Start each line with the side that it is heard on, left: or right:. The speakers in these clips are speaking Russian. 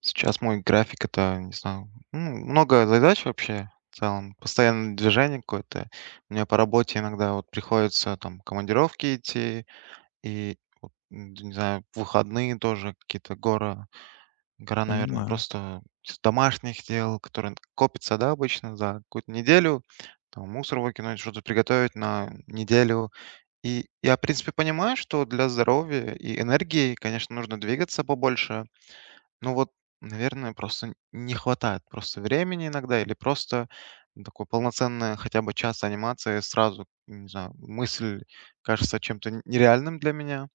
right: Сейчас мой это, не знаю, много задач вообще в целом, постоянное движение какое-то. У меня по работе иногда вот приходится там командировки идти и вот, не знаю, в выходные тоже какие-то гора, наверное,
left: Понимаю.
right: просто с домашних дел, которые копятся, да, обычно за какую-то неделю. Там мусор выкинуть, что-то приготовить на неделю. И я, в принципе, понимаю, что для здоровья и энергии, конечно, нужно двигаться побольше. Ну вот, наверное, просто не хватает просто времени иногда или просто такой полноценная хотя бы час анимации сразу, не знаю, мысль кажется чем-то нереальным для меня.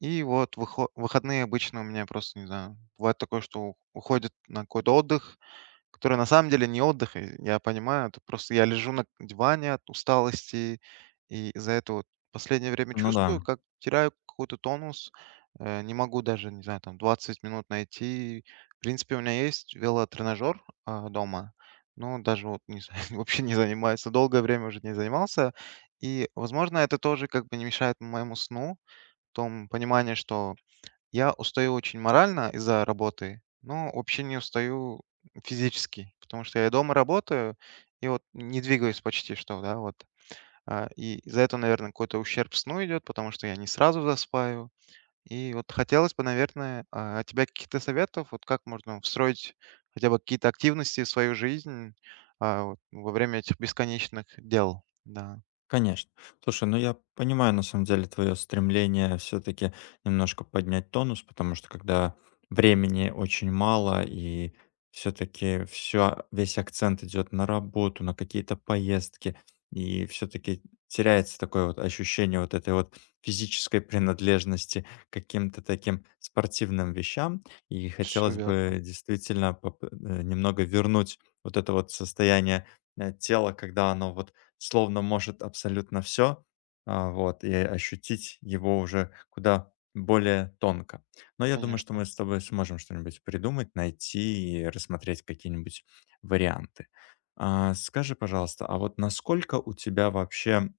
right: И вот выходные обычно у меня просто, не знаю, бывает такое, что уходит на какой-то отдых, который на самом деле не отдых, и я понимаю. Это просто я лежу на диване от усталости, и из-за этого вот последнее время
left: Ну
right: чувствую,
left: да.
right: как теряю какой-то тонус. Не могу даже, не знаю, там 20 минут найти. В принципе, у меня есть велотренажер, дома, но даже вот не знаю, вообще не занимается, долгое время уже не занимался. И, возможно, это тоже как бы не мешает моему сну в том понимании, что я устаю очень морально из-за работы, но вообще не устаю физически, потому что я дома работаю и вот не двигаюсь почти что, да, вот. И из-за этого, наверное, какой-то ущерб сну идет, потому что я не сразу засыпаю. И вот хотелось бы, наверное, от тебя каких-то советов, вот как можно встроить хотя бы какие-то активности в свою жизнь вот во время этих бесконечных дел. Да,
left: Конечно. Слушай, ну я понимаю, на самом деле, твое стремление все-таки немножко поднять тонус, потому что когда времени очень мало и все-таки все, весь акцент идет на работу, на какие-то поездки, и все-таки теряется такое вот ощущение вот этой вот физической принадлежности к каким-то таким спортивным вещам. И
right: все
left: хотелось
right: верно,
left: бы действительно немного вернуть вот это вот состояние тела, когда оно вот словно может абсолютно все, вот, и ощутить его уже куда более тонко. Но я думаю, что
right: конечно.
left: мы с тобой сможем что-нибудь придумать, найти и рассмотреть какие-нибудь варианты. А, скажи, пожалуйста, а вот насколько у тебя вообще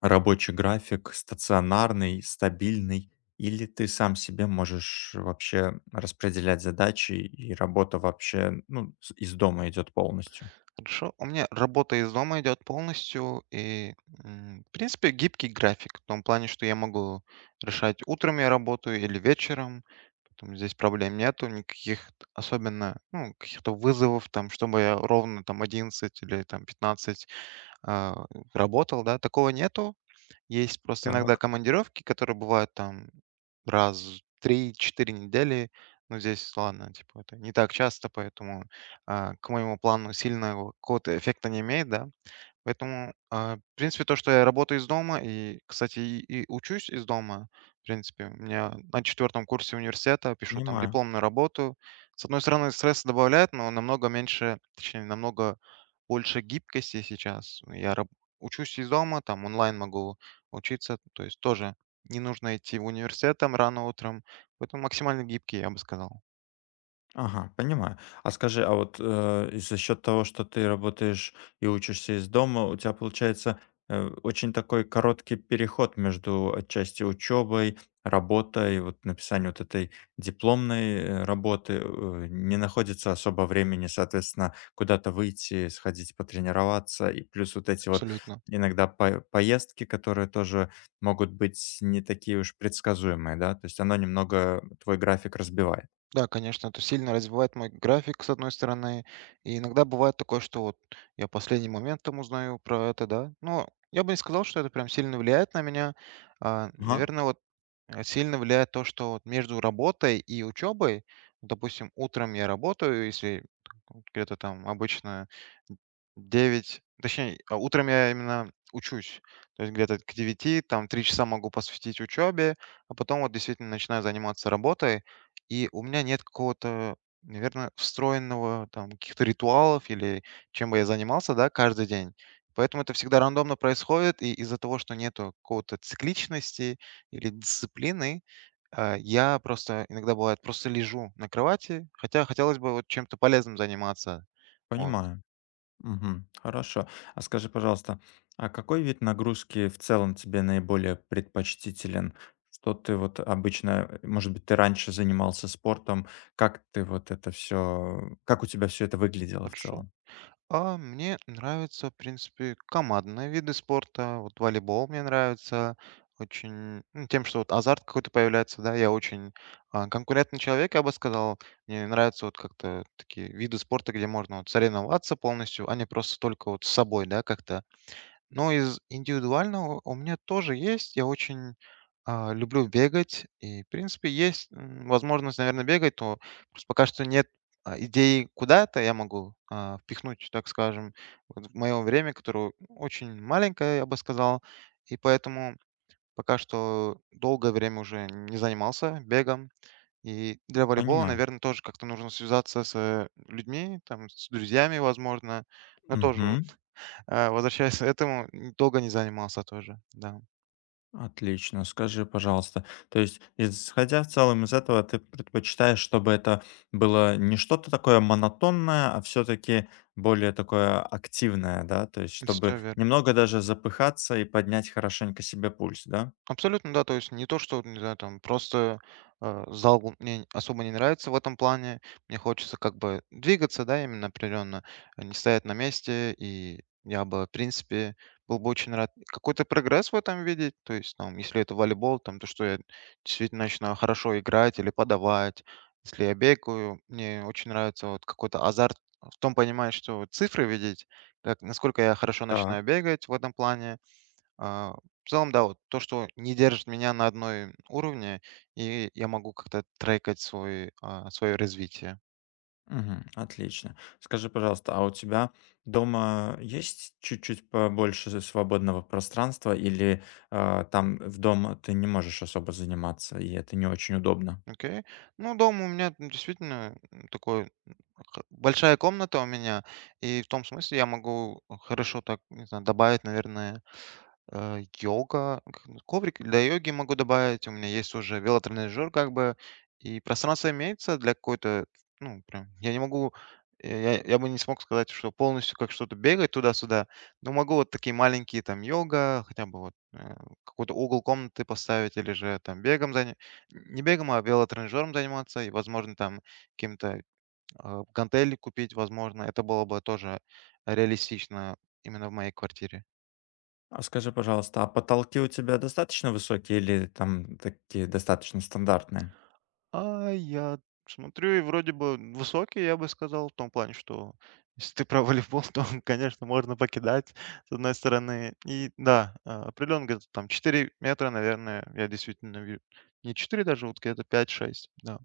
left: рабочий график стационарный, стабильный, или ты сам себе можешь вообще распределять задачи, и работа вообще, ну, с из дома идет полностью?
right: Хорошо. У меня работа из дома идет полностью, и, в принципе, гибкий график, в том плане, что я могу решать утром я работаю или вечером, поэтому здесь проблем нету, никаких особенно, ну, каких-то вызовов, там, чтобы я ровно там 11 или там 15 а, работал, да, такого нету. Есть просто иногда
left: Так,
right: командировки, которые бывают там раз в 3-4 недели. Но здесь, ладно, типа это не так часто, поэтому к моему плану сильного какого-то эффекта не имеет, да. Поэтому, в принципе, то, что я работаю из дома и, кстати, и учусь из дома, в принципе, у меня на четвертом курсе университета пишу там
left: понимаю.
right: дипломную работу. С одной стороны, стресс добавляет, но намного меньше, точнее, намного больше гибкости сейчас. Я учусь из дома, там онлайн могу учиться, то есть тоже не нужно идти в университет там рано утром, поэтому максимально гибкий, я бы сказал.
left: Ага, понимаю. А скажи, а вот, и за счет того, что ты работаешь и учишься из дома, у тебя получается, очень такой короткий переход между отчасти учебой, работой, вот написанием вот этой дипломной, работы. Э, не находится особо времени, соответственно, куда-то выйти, сходить потренироваться. И плюс вот эти вот
right: Абсолютно.
left: иногда по поездки, которые тоже могут быть не такие уж предсказуемые, да? То есть оно немного твой график разбивает.
right: Да, конечно, это сильно развивает мой график, с одной стороны. И иногда бывает такое, что вот я последний момент там узнаю про это, да. Но я бы не сказал, что это прям сильно влияет на меня. А,
left: Ага.
right: наверное, вот сильно влияет то, что вот между работой и учебой, допустим, утром я работаю, если там где-то там обычно 9, точнее, утром я именно учусь, то есть где-то к девяти там 3 часа могу посвятить учебе, а потом вот действительно начинаю заниматься работой, и у меня нет какого-то, наверное, встроенного там каких-то ритуалов или чем бы я занимался, да, каждый день. Поэтому это всегда рандомно происходит, и из-за того, что нету какого-то цикличности, или дисциплины. Я просто иногда бывает просто лежу на кровати, хотя хотелось бы вот чем-то полезным заниматься. Вот,
left: Понимаю. Мгм. Хорошо. А скажи, пожалуйста, а какой вид нагрузки в целом тебе наиболее предпочтителен? Что ты вот обычно, может быть, ты раньше занимался спортом, как ты вот это все? Как у тебя все это выглядело в
right: хорошо.
left: целом?
right: А мне нравятся, в принципе, командные виды спорта. Вот волейбол мне нравится очень ну, тем, что вот азарт какой-то появляется, да, я очень конкурентный человек, я бы сказал. Мне нравятся вот как-то такие виды спорта, где можно вот соревноваться полностью, а не просто только вот с собой, да, как-то. Но из индивидуального у меня тоже есть. Я очень люблю бегать. И, в принципе, есть возможность, наверное, бегать, то просто пока что нет идеи, куда это я могу впихнуть, так скажем, вот в мое время, которое очень маленькое, я бы сказал. И поэтому пока что долгое время уже не занимался бегом. И для волейбола,
left: Понимаю.
right: наверное, тоже как-то нужно связаться с людьми, там, с друзьями, возможно. Но тоже
left: Мгм.
right: возвращаясь к этому, долго не занимался тоже, да.
left: Отлично. Скажи, пожалуйста, то есть, исходя в целом из этого, ты предпочитаешь, чтобы это было не что-то такое монотонное, а все-таки более такое активное, да? То есть, чтобы
right: Это
left: немного даже запыхаться и поднять хорошенько себе пульс, да?
right: Абсолютно, да, то есть не то, что, не знаю, там просто зал мне особо не нравится в этом плане. Мне хочется как бы двигаться, да, именно определенно, а не стоять на месте. И я бы, в принципе, был бы очень рад какой-то прогресс в этом видеть. То есть, там, если это волейбол, там, то, что я действительно начинаю хорошо играть или подавать. Если я бегаю, мне очень нравится вот какой-то азарт в том понимании, что цифры видеть, как, насколько я хорошо
left: Так.
right: начинаю бегать в этом плане а, в целом, да, вот то, что не держит меня на одной уровне, и я могу как-то трекать свой, свое развитие.
left: Мгм. Отлично. Скажи, пожалуйста, а у тебя дома есть чуть-чуть побольше свободного пространства или там в дом ты не можешь особо заниматься, и это не очень удобно?
right: Окей. Ну, дома у меня действительно такой большая комната у меня, и в том смысле я могу хорошо так, не знаю, добавить, наверное, йога, к ну, коврик для йоги могу добавить. У меня есть уже велотренажер как бы, и пространство имеется для какой-то, ну, прям я не могу, я бы не смог сказать, что полностью как что-то бегать туда-сюда, но могу вот такие маленькие там йога, хотя бы вот, какой-то угол комнаты поставить или же там бегом заня не бегом, а велотренажером заниматься и, возможно, там каким-то, гантели купить, возможно. Это было бы тоже реалистично именно в моей квартире.
left: А скажи, пожалуйста, а потолки у тебя достаточно высокие или там такие достаточно стандартные?
right: А я смотрю, и вроде бы высокий, я бы сказал, в том плане, что если ты про волейбол, то, конечно, можно покидать, с одной стороны. И да, определенно где-то там 4 метра, наверное, я действительно вижу. Не 4 даже, вот где-то 5-6, да.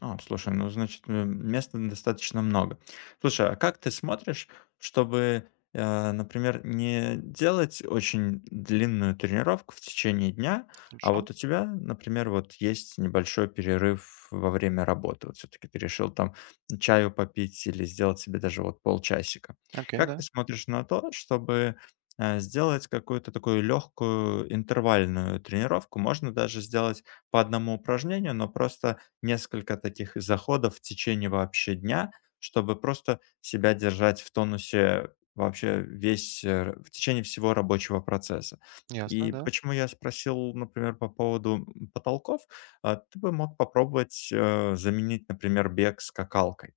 left: А, слушай, ну, значит, места достаточно много. Слушай, а как ты смотришь, чтобы, например, не делать очень длинную тренировку в течение дня, а
right: Хорошо,
left: вот у тебя, например, вот есть небольшой перерыв во время работы. Вот все-таки ты решил там чаю попить или сделать себе даже вот полчасика.
right: окей,
left: Как ты
right: да,
left: смотришь на то, чтобы сделать какую-то такую легкую интервальную тренировку? Можно даже сделать по одному упражнению, но просто несколько таких заходов в течение вообще дня, чтобы просто себя держать в тонусе вообще весь, в течение всего рабочего процесса.
right: ясно,
left: И
right: да.
left: почему я спросил, например, по поводу потолков, ты бы мог попробовать, заменить, например, бег скакалкой.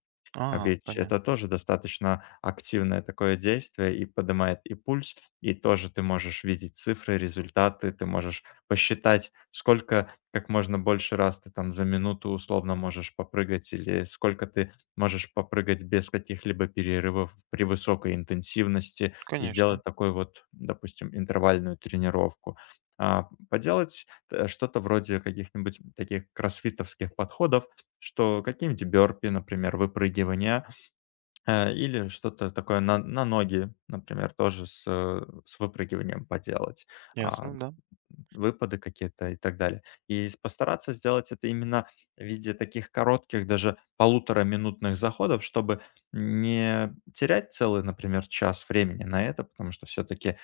left: А
right: А,
left: ведь
right: понятно,
left: это тоже достаточно активное такое действие и поднимает и пульс, и тоже ты можешь видеть цифры, результаты, ты можешь посчитать, сколько, как можно больше раз ты там за минуту условно можешь попрыгать или сколько ты можешь попрыгать без каких-либо перерывов при высокой интенсивности и
right: конечно,
left: сделать такой вот, допустим, интервальную тренировку. Поделать что-то вроде каких-нибудь таких кроссфитовских подходов, что какие-нибудь бёрпи, например, выпрыгивания, или что-то такое на ноги, например, тоже с выпрыгиванием поделать, а,
right: ясно, да.
left: выпады какие-то и так далее. И с постараться сделать это именно в виде таких коротких, даже полутораминутных заходов, чтобы не терять целый, например, час времени на это, потому что все таки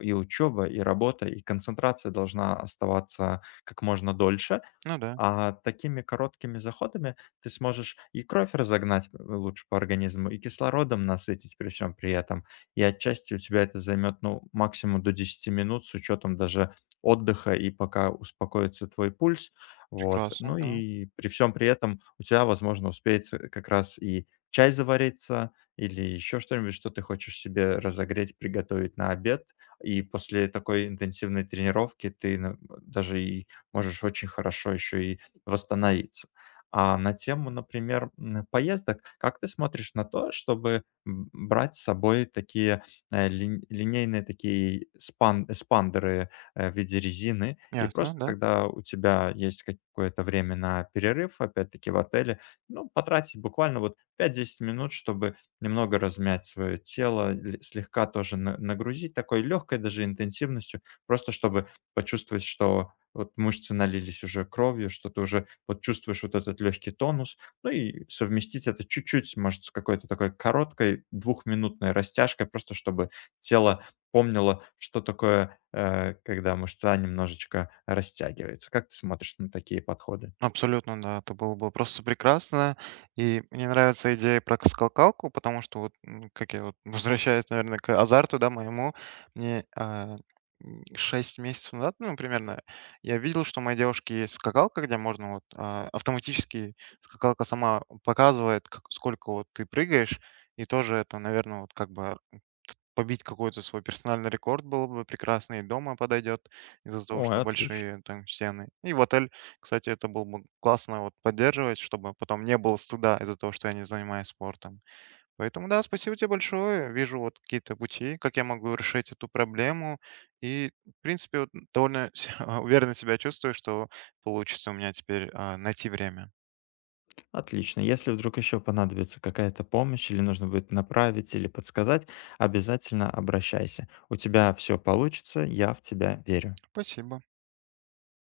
left: и учёба, и работа, и концентрация должна оставаться как можно дольше.
right: Ну да,
left: А такими короткими заходами ты сможешь и кровь разогнать лучше по организму, и кислородом насытить при всем при этом. И отчасти у тебя это займет ну, максимум до 10 минут с учетом даже отдыха и пока успокоится твой пульс. Вот.
right: прекрасно,
left: Ну
right: да,
left: и при всем при этом у тебя, возможно, успеет как раз и чай завариться или еще что-нибудь, что ты хочешь себе разогреть, приготовить на обед. И после такой интенсивной тренировки ты даже и можешь очень хорошо еще и восстановиться. А на тему, например, поездок, как ты смотришь на то, чтобы брать с собой такие линейные такие спандеры в виде резины, и
right: ясно,
left: просто
right: да.
left: когда у тебя есть какое-то время на перерыв, опять-таки в отеле, ну, потратить буквально вот 5-10 минут, чтобы немного размять свое тело, слегка тоже нагрузить такой легкой даже интенсивностью, просто чтобы почувствовать, что вот мышцы налились уже кровью, что ты уже вот чувствуешь вот этот легкий тонус. Ну и совместить это чуть-чуть, может, с какой-то такой короткой двухминутной растяжкой, просто чтобы тело помнило, что такое, когда мышца немножечко растягивается. Как ты смотришь на такие подходы?
right: Абсолютно, да, это было бы просто прекрасно. И мне нравится идея про скакалку, потому что вот, как я вот возвращаюсь, наверное, к азарту, да, моему. Мне, 6 месяцев назад, ну, примерно, я видел, что у моей девушки есть скакалка, где можно вот, автоматически скакалка сама показывает, как сколько вот ты прыгаешь. И тоже это, наверное, вот как бы побить какой-то свой персональный рекорд было бы прекрасно, и дома подойдет из-за того,
left: Ой,
right: что
left: отлично,
right: большие там стены. И в отель, кстати, это было бы классно вот поддерживать, чтобы потом не было стыда из-за того, что я не занимаюсь спортом. Поэтому да, спасибо тебе большое. Вижу вот какие-то пути, как я могу решить эту проблему. И, в принципе, вот довольно уверенно себя чувствую, что получится у меня теперь найти время.
left: отлично. Если вдруг еще понадобится какая-то помощь или нужно будет направить или подсказать, обязательно обращайся. У тебя все получится, я в тебя верю.
right: Спасибо.